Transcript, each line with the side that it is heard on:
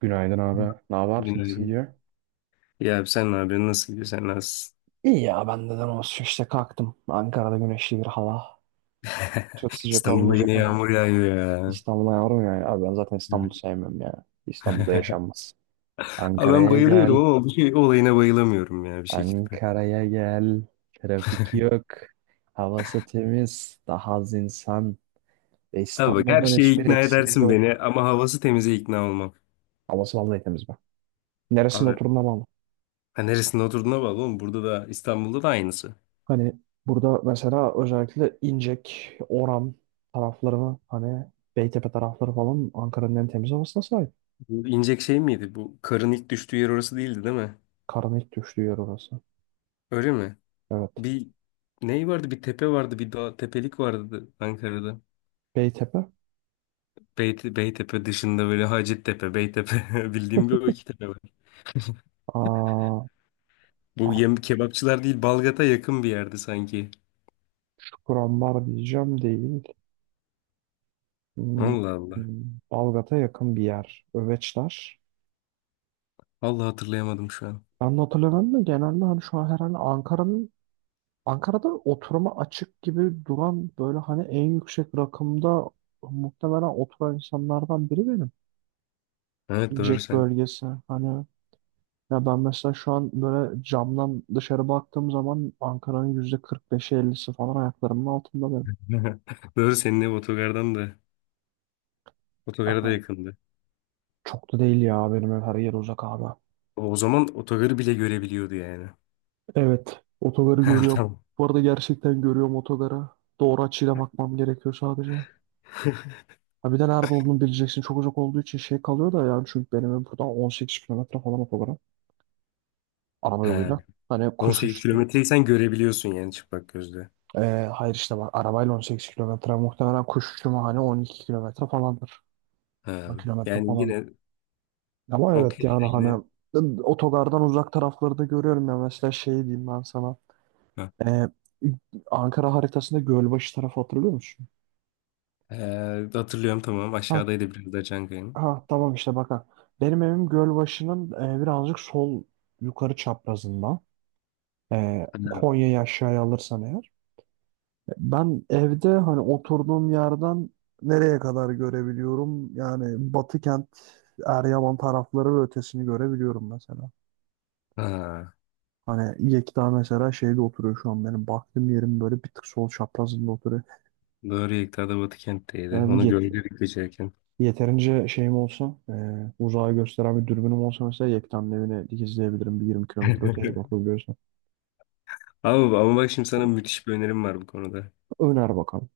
right: Günaydın abi. Ne haber? Nasıl
left: Günaydın.
right: gidiyor?
left: Ya abi sen ne yapıyorsun? Nasıl gidiyor? Sen nasılsın?
right: İyi ya ben neden olsun işte kalktım. Ankara'da güneşli bir hava. Çok sıcak
left: İstanbul'da
right: olmayacak
left: yine
right: ama.
left: yağmur yağıyor ya.
right: İstanbul'a yavrum ya. Abi ben zaten
left: Evet.
right: İstanbul'u sevmiyorum ya. İstanbul'da yaşanmaz.
left: Abi ben
right: Ankara'ya
left: bayılıyorum
right: gel.
left: ama bu şey olayına bayılamıyorum ya bir şekilde.
right: Ankara'ya gel. Trafik yok. Havası temiz. Daha az insan. Ve
left: Abi bak her
right: İstanbul'dan
left: şeye
right: hiçbir
left: ikna
right: eksiği
left: edersin beni
right: yok.
left: ama havası temize ikna olmam.
right: Havası vallahi temiz be. Neresinde
left: Abi
right: oturduğuna bağlı.
left: ha neresinde oturduğuna bağlı oğlum. Burada da İstanbul'da da aynısı.
right: Hani burada mesela özellikle İncek, Oran taraflarını, hani Beytepe tarafları falan Ankara'nın en temiz havasına sahip.
left: Bu inecek şey miydi? Bu karın ilk düştüğü yer orası değildi değil mi?
right: Karın ilk düştüğü yer orası.
left: Öyle mi?
right: Evet.
left: Bir ney vardı? Bir tepe vardı. Bir dağ tepelik vardı Ankara'da.
right: Beytepe.
left: Beytepe dışında böyle Hacettepe, Beytepe bildiğim bir o iki tepe var.
right: Aa,
left: Bu
right: artık
left: yem kebapçılar değil Balgat'a yakın bir yerde sanki.
right: Kurambar diyeceğim, değil. Hmm,
left: Allah Allah.
right: hmm, Balgat'a yakın bir yer. Öveçler.
left: Allah hatırlayamadım şu an.
right: Ben de hatırlamıyorum da genelde hani şu an herhalde Ankara'nın, Ankara'da oturuma açık gibi duran böyle hani en yüksek rakımda muhtemelen oturan insanlardan biri benim.
left: Evet doğru
right: Jack
left: sen.
right: bölgesi. Hani ya ben mesela şu an böyle camdan dışarı baktığım zaman Ankara'nın yüzde 45'i 50'si falan ayaklarımın altında benim.
left: Doğru senin ev otogardan da otogara da
right: Ama
left: yakındı.
right: çok da değil ya, benim ev her yer uzak abi.
left: O zaman otogarı bile görebiliyordu yani.
right: Evet, otogarı
left: Ha,
right: görüyorum.
left: tamam.
right: Bu arada gerçekten görüyorum otogarı. Doğru açıyla bakmam gerekiyor sadece. Ha, bir de nerede olduğunu bileceksin. Çok uzak olduğu için şey kalıyor da, yani çünkü benim ev buradan 18 kilometre falan otogara. Araba
left: Ha,
right: yoluyla. Hani kuş
left: 18
right: uçuşu.
left: kilometreyi sen görebiliyorsun yani çıplak gözle.
right: Hayır işte bak, arabayla 18 kilometre, muhtemelen kuş uçuşu hani 12 kilometre falandır. 10
left: Ha,
right: kilometre
left: yani
right: falan.
left: yine
right: Ama evet,
left: okey
right: yani
left: yine
right: hani otogardan uzak tarafları da görüyorum ya. Mesela şey diyeyim ben sana.
left: ha.
right: Ee, Ankara haritasında Gölbaşı tarafı, hatırlıyor musun?
left: Ee, Hatırlıyorum tamam
right: Ha,
left: aşağıdaydı biraz da Çankaya'nın.
right: ha, tamam işte bak ha. Benim evim Gölbaşı'nın birazcık sol yukarı çaprazında.
left: Ha.
right: Konya'yı aşağıya alırsan eğer. Ben evde hani oturduğum yerden nereye kadar görebiliyorum? Yani Batı kent, Eryaman tarafları ve ötesini görebiliyorum mesela.
left: Ha.
right: Hani Yekta mesela şeyde oturuyor, şu an benim baktığım yerim böyle bir tık sol çaprazında oturuyor.
left: Doğru Yekta da Batıkent'teydi.
right: Yani
left: Onu gördük geçerken.
right: yeterince şeyim olsa, uzağa gösteren bir dürbünüm olsa mesela Yekta'nın evini dikizleyebilirim, bir 20 kilometre öteye bakabiliyorsam.
left: Ama bak şimdi sana müthiş bir önerim var bu konuda.
right: Öner bakalım.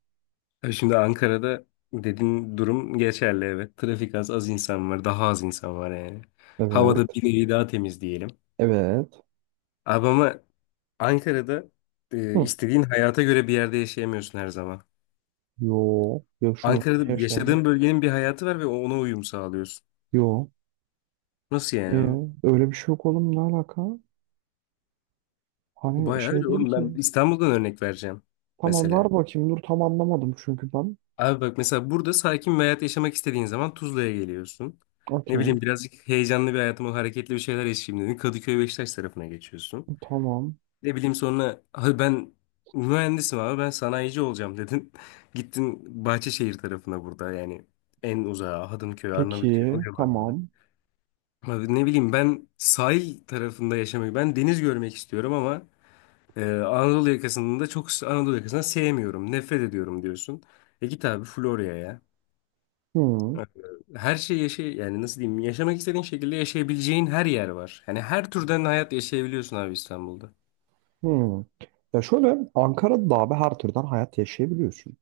left: Ya şimdi Ankara'da dediğin durum geçerli evet. Trafik az, az insan var. Daha az insan var yani. Havada
right: Evet.
left: bir nevi daha temiz diyelim.
right: Evet.
left: Abi ama Ankara'da
right: Hı.
left: istediğin hayata göre bir yerde yaşayamıyorsun her zaman.
right: Yo. Yaşıyor. Niye
left: Ankara'da
right: yaşamıyor?
left: yaşadığın bölgenin bir hayatı var ve ona uyum sağlıyorsun.
right: Yo.
left: Nasıl
right: E,
left: yani?
right: öyle bir şey yok oğlum, ne alaka? Hani
left: Bayağı
right: şey
left: öyle
right: dedi
left: oğlum. Ben
right: ki,
left: İstanbul'dan örnek vereceğim
right: tamam
left: mesela.
right: ver bakayım, dur tam anlamadım çünkü ben.
left: Abi bak mesela burada sakin bir hayat yaşamak istediğin zaman Tuzla'ya geliyorsun. Ne
right: Okey.
left: bileyim birazcık heyecanlı bir hayatım, o hareketli bir şeyler yaşayayım dedin. Kadıköy Beşiktaş tarafına geçiyorsun.
right: Tamam.
left: Ne bileyim sonra abi ben mühendisim abi ben sanayici olacağım dedin. Gittin Bahçeşehir tarafına burada yani en uzağa Hadımköy, Arnavutköy o
right: Peki.
left: civarlara.
right: Tamam.
left: Abi ne bileyim ben sahil tarafında yaşamayı ben deniz görmek istiyorum ama Anadolu yakasında çok Anadolu yakasını sevmiyorum. Nefret ediyorum diyorsun. E git abi Florya'ya.
right: Hı.
left: Ee, Her şey yaşa yani nasıl diyeyim yaşamak istediğin şekilde yaşayabileceğin her yer var. Yani her türden hayat yaşayabiliyorsun abi İstanbul'da.
right: Hmm. Ya şöyle, Ankara'da da abi her türden hayat yaşayabiliyorsun.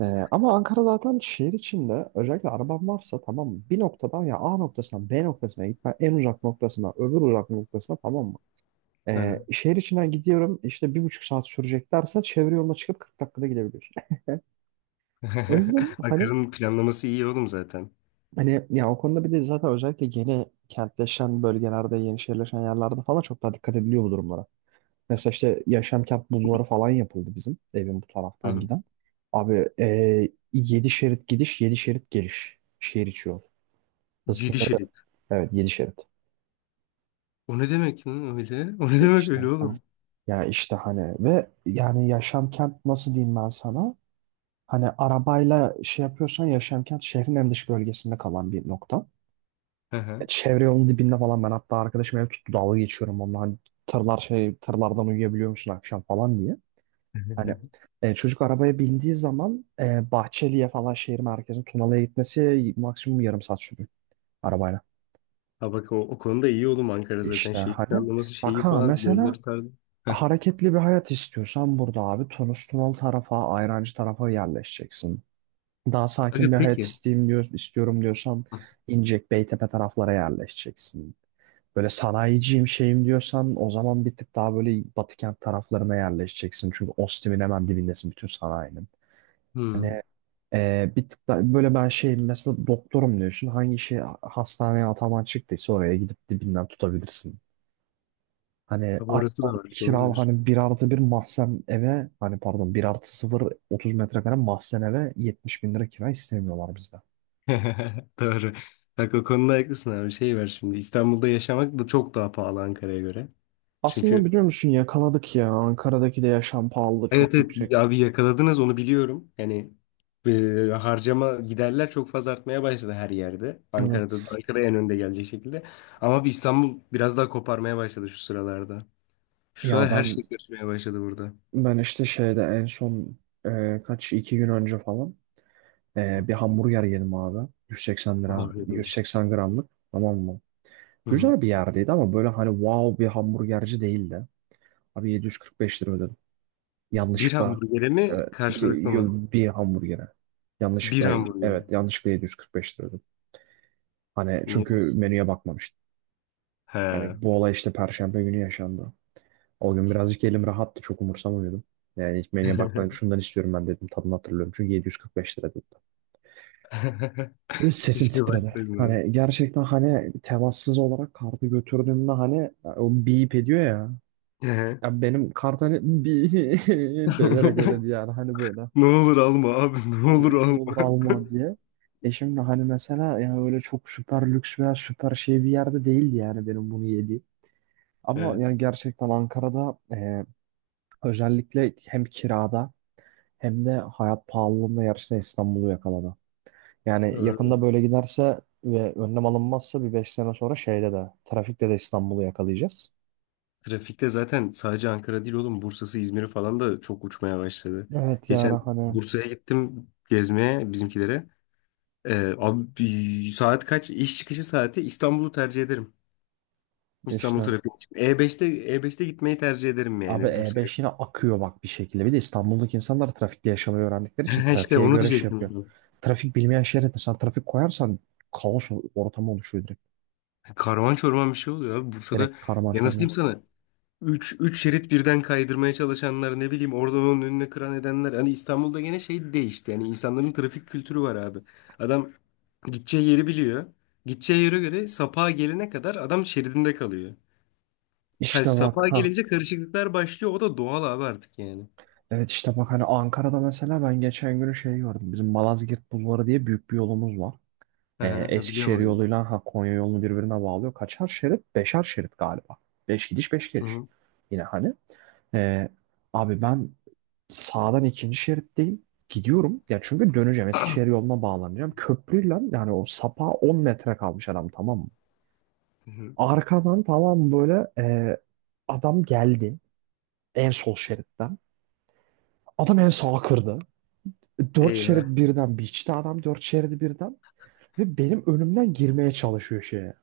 right: Ee, ama Ankara zaten şehir içinde, özellikle araban varsa, tamam mı? Bir noktadan, ya A noktasından B noktasına gitme, en uzak noktasına öbür uzak noktasına, tamam mı?
left: Hı
right: Ee,
left: hı.
right: şehir içinden gidiyorum işte, 1,5 saat sürecek dersen çevre yoluna çıkıp 40 dakikada gidebiliyorsun. O yüzden hani,
left: Ankara'nın planlaması iyi oğlum zaten.
right: ya o konuda bir de zaten özellikle yeni kentleşen bölgelerde, yeni şehirleşen yerlerde falan çok daha dikkat ediliyor bu durumlara. Mesela işte Yaşamkent bulvarı falan yapıldı bizim evin bu
left: Hı
right: taraftan
left: hı.
right: giden. Abi 7 şerit gidiş, 7 şerit geliş. Şehir içi yol. Hız
left: Yedi
right: sınırı,
left: şerit.
right: evet 7 şerit.
left: O ne demek lan öyle? O ne
right: E
left: demek
right: İşte
left: öyle
right: hani,
left: oğlum?
right: ya işte hani ve yani Yaşamkent nasıl diyeyim ben sana? Hani arabayla şey yapıyorsan, Yaşamkent şehrin en dış bölgesinde kalan bir nokta.
left: Hı
right: E,
left: hı.
right: Çevre yolun dibinde falan, ben hatta arkadaşım ev tuttu, dalga geçiyorum onunla hani tırlar, şey, tırlardan uyuyabiliyor musun akşam falan diye. Hani çocuk arabaya bindiği zaman Bahçeli'ye falan, şehir merkezine Tunalı'ya gitmesi maksimum yarım saat sürüyor arabayla.
left: Ha bak o konuda iyi oğlum Ankara zaten
right: İşte
left: şehir
right: hani
left: planlaması
right: bak
left: şeyi
right: ha,
left: falan
right: mesela
left: yolları tarzı. Heh.
right: hareketli bir hayat istiyorsan burada abi, Tunus Tunalı tarafa, Ayrancı tarafa yerleşeceksin. Daha sakin
left: Aga
right: bir hayat
left: peki.
right: isteyeyim diyor, istiyorum diyorsan İncek, Beytepe taraflara yerleşeceksin. Böyle sanayiciyim şeyim diyorsan, o zaman bir tık daha böyle Batı kent taraflarına yerleşeceksin. Çünkü Ostim'in hemen dibindesin, bütün sanayinin.
left: Hmm.
right: Hani bir tık da böyle ben şeyim mesela, doktorum diyorsun. Hangi şey hastaneye ataman çıktıysa oraya gidip dibinden tutabilirsin. Hani
left: Abi orası da var doğru
right: kira,
left: diyorsun.
right: hani bir artı bir mahzen eve, hani pardon bir artı sıfır 30 metrekare mahzen eve 70 bin lira kira istemiyorlar bizden.
left: Doğru. Bak o konuda haklısın abi. Şey var şimdi. İstanbul'da yaşamak da çok daha pahalı Ankara'ya göre.
right: Aslında
left: Çünkü
right: biliyor musun, yakaladık ya. Ankara'daki de yaşam pahalılığı
left: evet
right: çok
left: evet
right: yüksek.
left: abi yakaladınız onu biliyorum. Yani harcama giderler çok fazla artmaya başladı her yerde. Ankara'da
right: Evet.
left: Ankara en önde gelecek şekilde. Ama bir İstanbul biraz daha koparmaya başladı şu sıralarda. Şu
right: Ya
left: sıralar her
right: ben
left: şey götürmeye başladı burada.
right: ben işte şeyde en son kaç iki gün önce falan bir hamburger yedim abi. 180 lira,
left: Afiyet olsun.
right: 180 gramlık. Tamam mı?
left: Hı hı.
right: Güzel bir yerdeydi ama böyle hani wow bir hamburgerci değildi. Abi 745 lira ödedim.
left: Bir
right: Yanlışlıkla
left: hamburgere
right: e,
left: mi karşılıklı
right: bir,
left: mı?
right: bir hamburgere.
left: Bir
right: Yanlışlıkla,
left: hamburger mi?
right: evet yanlışlıkla 745 lira ödedim. Hani
left: Niye?
right: çünkü
left: Nasıl?
right: menüye bakmamıştım.
left: He.
right: Hani bu olay işte Perşembe günü yaşandı. O gün birazcık elim rahattı, çok umursamıyordum. Yani ilk menüye bakmadım, şundan istiyorum ben dedim, tadını hatırlıyorum. Çünkü 745 lira dedim. Ve sesim
left: Keşke
right: titredi.
left: baksaydım.
right: Hani gerçekten hani, temassız olarak kartı götürdüğümde hani o beep ediyor ya.
left: Ehe.
right: Ya benim kart hani, beep ederek ödedi, yani hani böyle.
left: Ne olur alma abi, ne olur
right: Hani ne olur
left: alma.
right: alma diye. E şimdi hani mesela, yani öyle çok süper lüks veya süper şey bir yerde değildi yani benim bunu yediğim. Ama
left: Evet,
right: yani gerçekten Ankara'da özellikle hem kirada hem de hayat pahalılığında yarışta İstanbul'u yakaladı. Yani yakında
left: doğru.
right: böyle giderse ve önlem alınmazsa, bir 5 sene sonra şeyde de, trafikte de İstanbul'u yakalayacağız.
left: Trafikte zaten sadece Ankara değil oğlum, Bursa'sı, İzmir'i falan da çok uçmaya başladı.
right: Evet, yani
left: Geçen
right: hani
left: Bursa'ya gittim gezmeye bizimkilere. Abi saat kaç? İş çıkışı saati İstanbul'u tercih ederim.
right: işte
left: İstanbul trafiği için. E5'te gitmeyi tercih ederim
right: abi
left: yani Bursa'ya.
right: E5 yine akıyor bak bir şekilde. Bir de İstanbul'daki insanlar trafikte yaşamayı öğrendikleri için
left: İşte
right: trafiğe
left: onu
right: göre şey yapıyor.
left: diyecektim.
right: Trafik bilmeyen şehre de sen trafik koyarsan ortamı oluşuyor direkt.
left: Karman çorman bir şey oluyor abi Bursa'da.
right: Direkt karman
left: Ya nasıl
right: çorman.
left: diyeyim sana? Üç şerit birden kaydırmaya çalışanlar ne bileyim oradan onun önüne kıran edenler. Hani İstanbul'da gene şey değişti. Yani insanların trafik kültürü var abi. Adam gideceği yeri biliyor. Gideceği yere göre sapağa gelene kadar adam şeridinde kalıyor. Ha,
right: İşte
left: sapağa
right: bak ha.
left: gelince karışıklıklar başlıyor. O da doğal abi artık yani.
right: Evet işte bak, hani Ankara'da mesela ben geçen gün şey gördüm. Bizim Malazgirt Bulvarı diye büyük bir yolumuz var.
left: Aha, ha, biliyorum
right: Eskişehir
left: orayı.
right: yoluyla, ha, Konya yolunu birbirine bağlıyor. Kaçar şerit? Beşer şerit galiba. Beş gidiş beş
left: Hı
right: geliş.
left: hı.
right: Yine hani. Ee, abi ben sağdan ikinci şeritteyim. Gidiyorum. Ya çünkü döneceğim. Eskişehir yoluna bağlanacağım. Köprüyle, yani o sapa 10 metre kalmış adam, tamam mı?
left: Hı hı.
right: Arkadan, tamam böyle e, adam geldi. En sol şeritten. Adam en sağa kırdı. Dört şerit
left: Eyvah.
right: birden biçti adam, dört şeridi birden. Ve benim önümden girmeye çalışıyor şeye.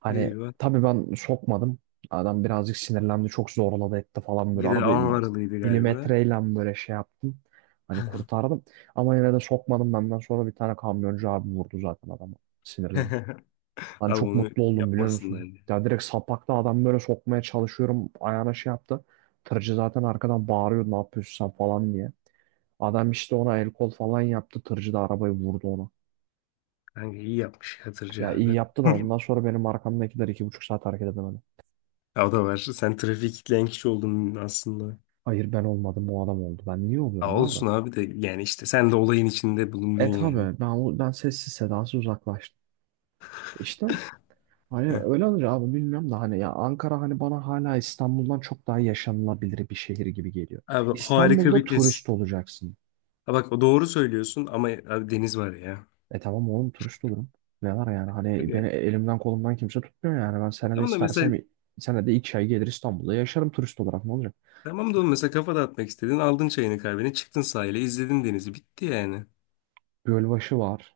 right: Hani
left: Eyvah.
right: tabii ben sokmadım. Adam birazcık sinirlendi. Çok zorladı etti falan böyle.
left: Bir de
right: Arada
left: Anvaralıydı galiba.
right: milimetreyle böyle şey yaptım. Hani kurtardım. Ama yine de sokmadım. Benden sonra bir tane kamyoncu abi vurdu zaten adamı. Sinirlenip. Hani
left: Abi
right: çok
left: onu
right: mutlu oldum, biliyor
left: yapmasınlar
right: musun?
left: diye.
right: Ya direkt sapakta adam böyle sokmaya çalışıyorum. Ayağına şey yaptı. Tırcı zaten arkadan bağırıyor, ne yapıyorsun sen falan diye. Adam işte ona el kol falan yaptı. Tırcı da arabayı vurdu ona.
left: Kanka iyi yapmış Hatırcı
right: Ya iyi
left: abi.
right: yaptı da, ondan sonra benim arkamdakiler 2,5 saat hareket edemedi.
left: Ya o da var. Sen trafiğe kilitleyen kişi oldun aslında.
right: Hayır, ben olmadım, o adam oldu. Ben niye
left: Ya
right: oluyorum abi?
left: olsun abi de yani işte sen de olayın içinde bulundun
right: E
left: yani.
right: tabii ben sessiz sedasız uzaklaştım. İşte hani
left: Heh.
right: öyle olur abi, bilmiyorum da hani ya Ankara hani bana hala İstanbul'dan çok daha yaşanılabilir bir şehir gibi geliyor.
left: Abi harika
right: İstanbul'da
left: bir tez.
right: turist olacaksın.
left: Ha bak o doğru söylüyorsun ama abi deniz var ya.
right: E tamam oğlum, turist olurum. Ne var yani, hani beni
left: Öyle.
right: elimden kolumdan kimse tutmuyor, yani ben senede
left: Tamam da mesela
right: istersem senede 2 ay gelir, İstanbul'da yaşarım turist olarak, ne olacak?
left: tamam da oğlum mesela kafa dağıtmak istedin aldın çayını kahveni çıktın sahile izledin denizi bitti yani.
right: Gölbaşı var.